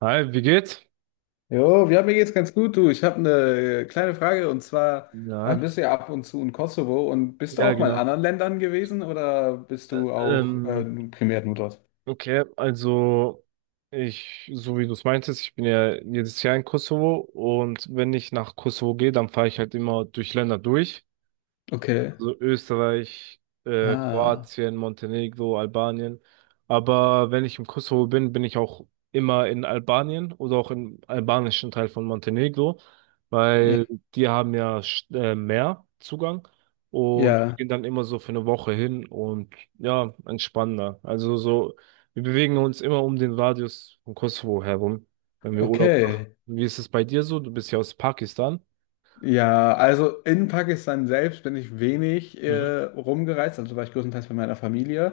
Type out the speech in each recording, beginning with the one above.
Hi, wie geht's? Jo, ja, mir geht's ganz gut, du. Ich habe eine kleine Frage, und zwar Ja, bist du ja ab und zu in Kosovo, und bist du ja, auch mal in genau. anderen Ländern gewesen oder bist du auch Ähm, primär nur dort? okay, also ich, so wie du es meintest, ich bin ja jedes Jahr in Kosovo, und wenn ich nach Kosovo gehe, dann fahre ich halt immer durch Länder durch. Okay. So Österreich, Ah, Kroatien, Montenegro, Albanien. Aber wenn ich im Kosovo bin, bin ich auch immer in Albanien oder auch im albanischen Teil von Montenegro, ja, weil die haben ja mehr Zugang, und wir ja, gehen dann immer so für eine Woche hin und ja, entspannender. Also so, wir bewegen uns immer um den Radius von Kosovo herum, wenn wir Urlaub machen. okay. Wie ist es bei dir so? Du bist ja aus Pakistan. Ja, also in Pakistan selbst bin ich wenig Mhm. Rumgereist, also war ich größtenteils bei meiner Familie.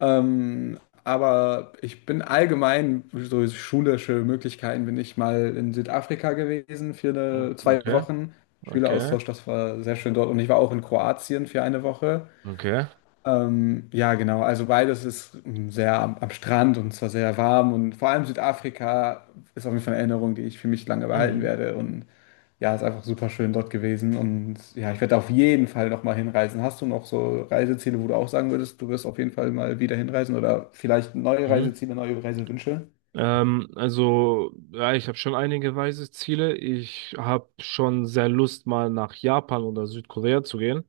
Aber ich bin allgemein, so schulische Möglichkeiten, bin ich mal in Südafrika gewesen für eine, zwei Okay, Wochen. okay, Schüleraustausch, das war sehr schön dort. Und ich war auch in Kroatien für eine Woche. okay. Ja, genau. Also beides ist sehr am, Strand, und zwar sehr warm, und vor allem Südafrika ist auf jeden Fall eine Erinnerung, die ich für mich lange behalten Mhm. werde, und ja, ist einfach super schön dort gewesen, und ja, ich werde auf jeden Fall noch mal hinreisen. Hast du noch so Reiseziele, wo du auch sagen würdest, du wirst auf jeden Fall mal wieder hinreisen, oder vielleicht neue Mhm. Reiseziele, neue Reisewünsche? Also, ja, ich habe schon einige weise Ziele. Ich habe schon sehr Lust, mal nach Japan oder Südkorea zu gehen.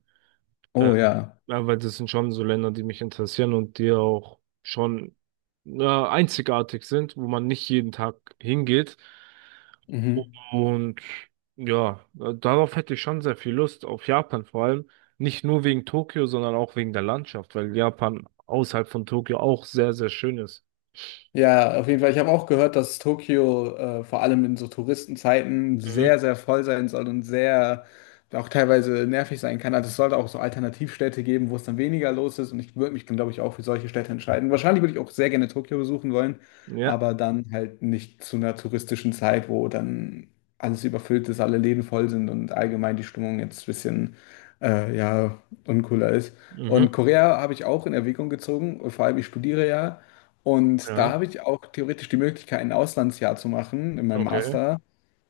Äh, Oh ja. ja, weil das sind schon so Länder, die mich interessieren und die auch schon einzigartig sind, wo man nicht jeden Tag hingeht. Mhm. Und ja, darauf hätte ich schon sehr viel Lust, auf Japan vor allem. Nicht nur wegen Tokio, sondern auch wegen der Landschaft, weil Japan außerhalb von Tokio auch sehr, sehr schön ist. Ja, auf jeden Fall. Ich habe auch gehört, dass Tokio vor allem in so Touristenzeiten Mhm. sehr, sehr voll sein soll und sehr auch teilweise nervig sein kann. Also es sollte auch so Alternativstädte geben, wo es dann weniger los ist. Und ich würde mich, glaube ich, auch für solche Städte entscheiden. Wahrscheinlich würde ich auch sehr gerne Tokio besuchen wollen, Ja. aber dann halt nicht zu einer touristischen Zeit, wo dann alles überfüllt ist, alle Läden voll sind und allgemein die Stimmung jetzt ein bisschen ja, uncooler ist. Und Mhm. Korea habe ich auch in Erwägung gezogen. Vor allem, ich studiere ja. Und da Ja, habe ich auch theoretisch die Möglichkeit, ein Auslandsjahr zu machen in meinem okay. Master.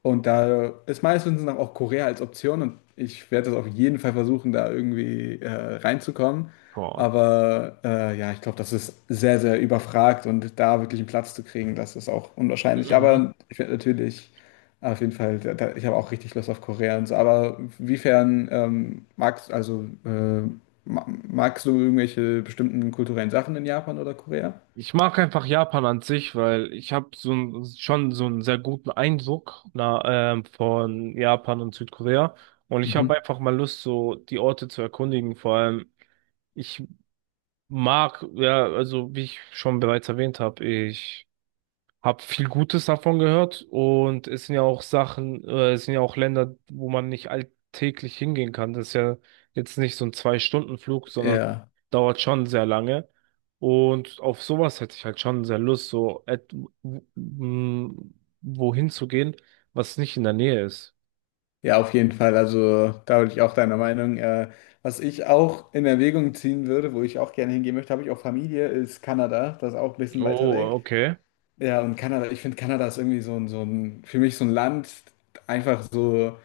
Und da ist meines Wissens nach auch Korea als Option, und ich werde das auf jeden Fall versuchen, da irgendwie reinzukommen. Boah. Aber ja, ich glaube, das ist sehr, sehr überfragt, und da wirklich einen Platz zu kriegen, das ist auch unwahrscheinlich. Mhm. Aber ich werde natürlich auf jeden Fall, ich habe auch richtig Lust auf Korea und so. Aber inwiefern magst du irgendwelche bestimmten kulturellen Sachen in Japan oder Korea? Ich mag einfach Japan an sich, weil ich habe so ein, schon so einen sehr guten Eindruck na, von Japan und Südkorea. Und ich habe Mhm. einfach mal Lust, so die Orte zu erkundigen. Vor allem, ich mag, ja, also wie ich schon bereits erwähnt habe, ich hab viel Gutes davon gehört, und es sind ja auch Sachen, es sind ja auch Länder, wo man nicht alltäglich hingehen kann. Das ist ja jetzt nicht so ein Zwei-Stunden-Flug, sondern Ja, dauert schon sehr lange. Und auf sowas hätte ich halt schon sehr Lust, so w- m, wohin zu gehen, was nicht in der Nähe ist. ja, auf jeden Fall. Also da bin ich auch deiner Meinung. Was ich auch in Erwägung ziehen würde, wo ich auch gerne hingehen möchte, habe ich auch Familie, ist Kanada. Das ist auch ein bisschen weiter Oh, weg. okay. Ja, und Kanada, ich finde, Kanada ist irgendwie so ein, für mich so ein Land, einfach so.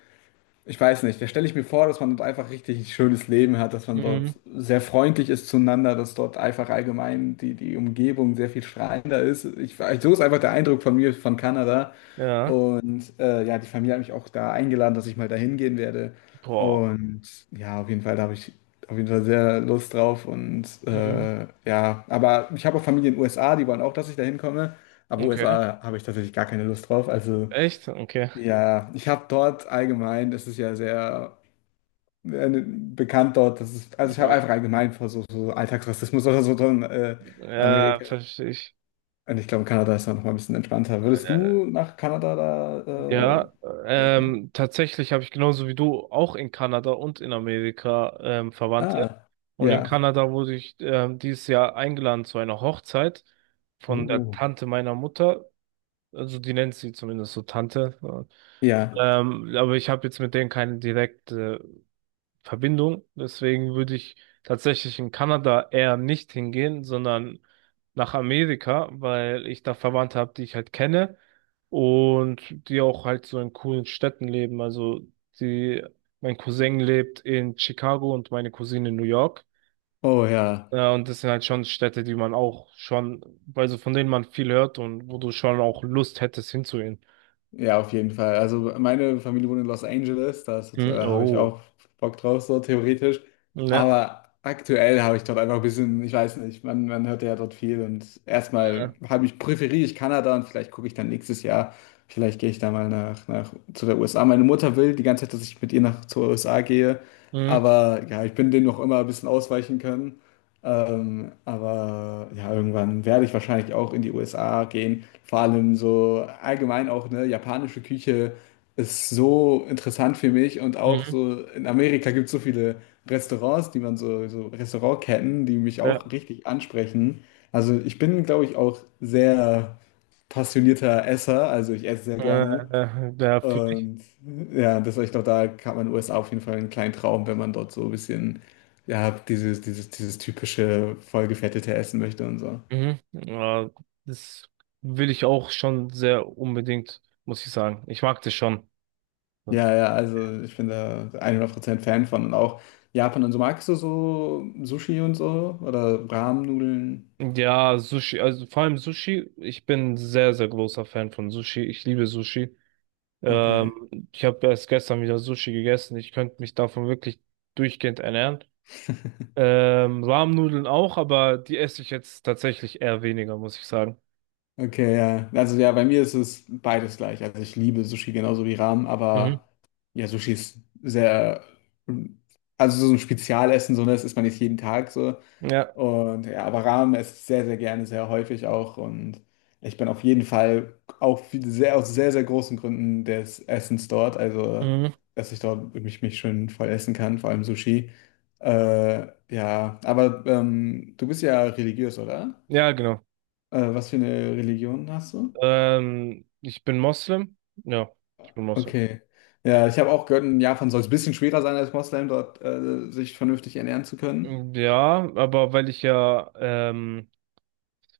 Ich weiß nicht, da stelle ich mir vor, dass man dort einfach richtig ein schönes Leben hat, dass man dort Mhm. sehr freundlich ist zueinander, dass dort einfach allgemein die Umgebung sehr viel strahlender ist. So ist einfach der Eindruck von mir von Kanada. Ja. Und ja, die Familie hat mich auch da eingeladen, dass ich mal dahin gehen werde. Boah. Und ja, auf jeden Fall, da habe ich auf jeden Fall sehr Lust drauf. Und Mhm. Ja, aber ich habe auch Familie in den USA, die wollen auch, dass ich da hinkomme. Aber Okay. USA habe ich tatsächlich gar keine Lust drauf. Also Echt? Okay. ja, ich habe dort allgemein, das ist ja sehr bekannt dort, dass es, also ich habe Ja, einfach allgemein vor so Alltagsrassismus oder so drin, ja, Amerika. verstehe ich. Und ich glaube, Kanada ist da noch mal ein bisschen entspannter. Würdest du nach Kanada Ja, Amerika gehen? Tatsächlich habe ich, genauso wie du, auch in Kanada und in Amerika Verwandte. Ah, Und in ja. Kanada wurde ich dieses Jahr eingeladen zu einer Hochzeit von der Uh. Tante meiner Mutter. Also die nennt sie zumindest so Tante. Ja. Aber ich habe jetzt mit denen keine direkte Verbindung. Deswegen würde ich tatsächlich in Kanada eher nicht hingehen, sondern nach Amerika, weil ich da Verwandte habe, die ich halt kenne und die auch halt so in coolen Städten leben. Also die, mein Cousin lebt in Chicago und meine Cousine in New York. Oh ja. Und das sind halt schon Städte, die man auch schon, also von denen man viel hört und wo du schon auch Lust hättest hinzugehen. Ja, auf jeden Fall. Also meine Familie wohnt in Los Angeles, Hm, da habe ich oh. auch Bock drauf, so theoretisch. Ja. Aber aktuell habe ich dort einfach ein bisschen, ich weiß nicht, man hört ja dort viel, und erstmal Ja. Präferiere ich Kanada, und vielleicht gucke ich dann nächstes Jahr, vielleicht gehe ich da mal nach zu der USA. Meine Mutter will die ganze Zeit, dass ich mit ihr nach zur USA gehe, Mhm. aber ja, ich bin dem noch immer ein bisschen ausweichen können. Aber ja, irgendwann werde ich wahrscheinlich auch in die USA gehen. Vor allem so allgemein auch, ne, japanische Küche ist so interessant für mich, und auch Mhm. so in Amerika gibt es so viele Restaurants, die man so, so Restaurantketten, die mich Ja. auch richtig ansprechen. Also ich bin, glaube ich, auch sehr passionierter Esser, also ich esse sehr gerne, Ja, fühl ich. und ja, das war, ich glaube, da hat man in den USA auf jeden Fall einen kleinen Traum, wenn man dort so ein bisschen, ja, dieses typische vollgefettete Essen möchte und so. Mhm. Ja, das will ich auch schon sehr unbedingt, muss ich sagen. Ich mag das schon. Ja, ja, also ich bin da 100% Fan von, und auch Japan und so. Magst du so Sushi und so oder Ramen-Nudeln? Ja, Sushi, also vor allem Sushi. Ich bin sehr, sehr großer Fan von Sushi. Ich liebe Sushi. Okay. Ich habe erst gestern wieder Sushi gegessen. Ich könnte mich davon wirklich durchgehend ernähren. Rahmnudeln auch, aber die esse ich jetzt tatsächlich eher weniger, muss ich sagen. Okay, ja. Also ja, bei mir ist es beides gleich. Also ich liebe Sushi genauso wie Ramen, Mhm. aber ja, Sushi ist sehr, also so ein Spezialessen, so, ne? Das isst man nicht jeden Tag so. Ja, Und ja, aber Ramen esse ich sehr, sehr gerne, sehr häufig auch. Und ich bin auf jeden Fall auch aus sehr, sehr großen Gründen des Essens dort. Also, mhm. dass ich dort mich schön voll essen kann, vor allem Sushi. Ja, aber du bist ja religiös, oder? Ja, genau. Was für eine Religion hast du? Ich bin Moslem. Ja, ich bin Moslem. Okay. Ja, ich habe auch gehört, in Japan soll es ein bisschen schwerer sein als Moslem, dort sich vernünftig ernähren zu können. Ja, aber weil ich ja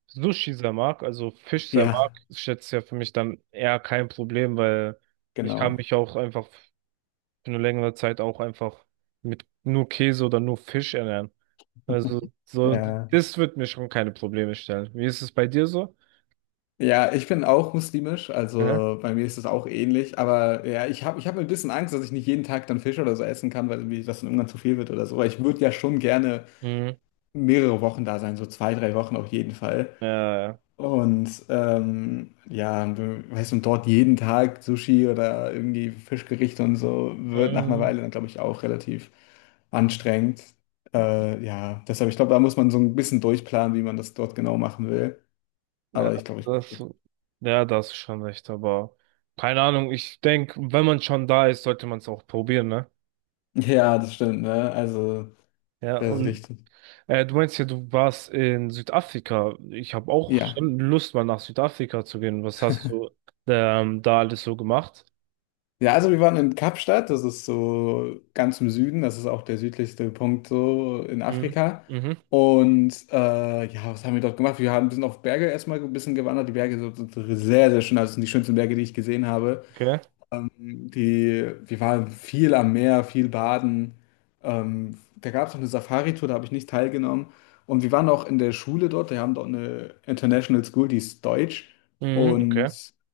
Sushi sehr mag, also Fisch sehr mag, Ja, ist jetzt ja für mich dann eher kein Problem, weil ich kann genau. mich auch einfach für eine längere Zeit auch einfach mit nur Käse oder nur Fisch ernähren. Also so, Ja. das wird mir schon keine Probleme stellen. Wie ist es bei dir so? Ja, ich bin auch muslimisch, Aha. also bei mir ist es auch ähnlich, aber ja, ich hab ein bisschen Angst, dass ich nicht jeden Tag dann Fisch oder so essen kann, weil irgendwie das dann irgendwann zu viel wird oder so. Weil ich würde ja schon gerne Mhm. mehrere Wochen da sein, so 2, 3 Wochen auf jeden Fall. Äh, Und ja, weißt du, und dort jeden Tag Sushi oder irgendwie Fischgerichte und so wird nach einer mh, Weile dann, glaube ich, auch relativ anstrengend. Ja, deshalb, ich glaube, da muss man so ein bisschen durchplanen, wie man das dort genau machen will. ja, Aber ich glaube, ich. das, ja, da hast du schon recht, aber keine Ahnung, ich denke, wenn man schon da ist, sollte man es auch probieren, ne? Ja, das stimmt, ne? Also, Ja, das ist und richtig. Du meinst ja, du warst in Südafrika. Ich habe auch Ja. schon Lust, mal nach Südafrika zu gehen. Was hast du da alles so gemacht? Ja, also wir waren in Kapstadt, das ist so ganz im Süden, das ist auch der südlichste Punkt so in Mhm. Afrika. Mhm. Und ja, was haben wir dort gemacht? Wir sind auf Berge erstmal ein bisschen gewandert. Die Berge sind sehr, sehr schön. Also das sind die schönsten Berge, die ich gesehen habe. Okay. Ähm, wir waren viel am Meer, viel baden. Da gab es noch eine Safari-Tour, da habe ich nicht teilgenommen. Und wir waren auch in der Schule dort, wir haben dort eine International School, die ist deutsch. Mhm. Und Okay.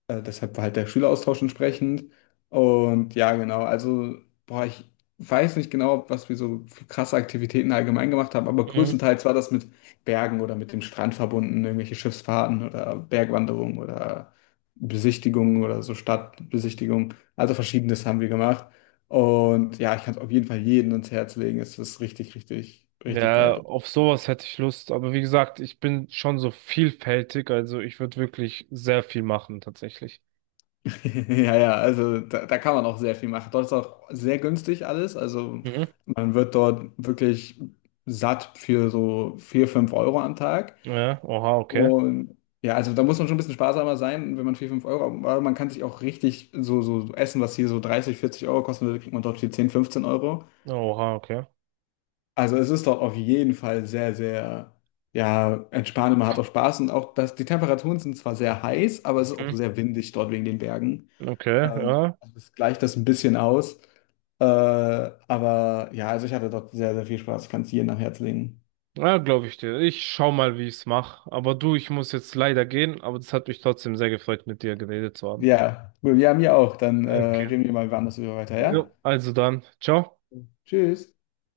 deshalb war halt der Schüleraustausch entsprechend. Und ja, genau, also, boah, ich weiß nicht genau, was wir so für krasse Aktivitäten allgemein gemacht haben, aber Mhm. größtenteils war das mit Bergen oder mit dem Strand verbunden, irgendwelche Schiffsfahrten oder Bergwanderungen oder Besichtigungen oder so Stadtbesichtigungen. Also Verschiedenes haben wir gemacht. Und ja, ich kann es auf jeden Fall jedem ans Herz legen. Es ist richtig, richtig, richtig geil. Ja, dort. auf sowas hätte ich Lust. Aber wie gesagt, ich bin schon so vielfältig. Also ich würde wirklich sehr viel machen, tatsächlich. Ja, ja, also da kann man auch sehr viel machen. Dort ist auch sehr günstig alles. Also Mhm. man wird dort wirklich satt für so 4, 5 Euro am Tag. Ja. Oha, okay. Und ja, also da muss man schon ein bisschen sparsamer sein, wenn man 4, 5 Euro, aber man kann sich auch richtig so Essen, was hier so 30, 40 Euro kosten würde, kriegt man dort für 10, 15 Euro. Oha, okay. Also es ist dort auf jeden Fall sehr, sehr, ja, entspannend. Man hat auch Spaß, und auch das, die Temperaturen sind zwar sehr heiß, aber es ist auch Mhm. sehr windig dort wegen den Bergen. Okay, Ähm, ja. also es gleicht das ein bisschen aus. Aber ja, also ich hatte dort sehr, sehr viel Spaß. Ich kann es jedem am Herzen legen. Ja, glaube ich dir. Ich schau mal, wie ich's mache. Aber du, ich muss jetzt leider gehen, aber das hat mich trotzdem sehr gefreut, mit dir geredet zu haben. Ja, cool. Ja, mir auch. Dann Okay. reden wir mal wann das über weiter, Jo, ja? also dann, ciao. Tschüss.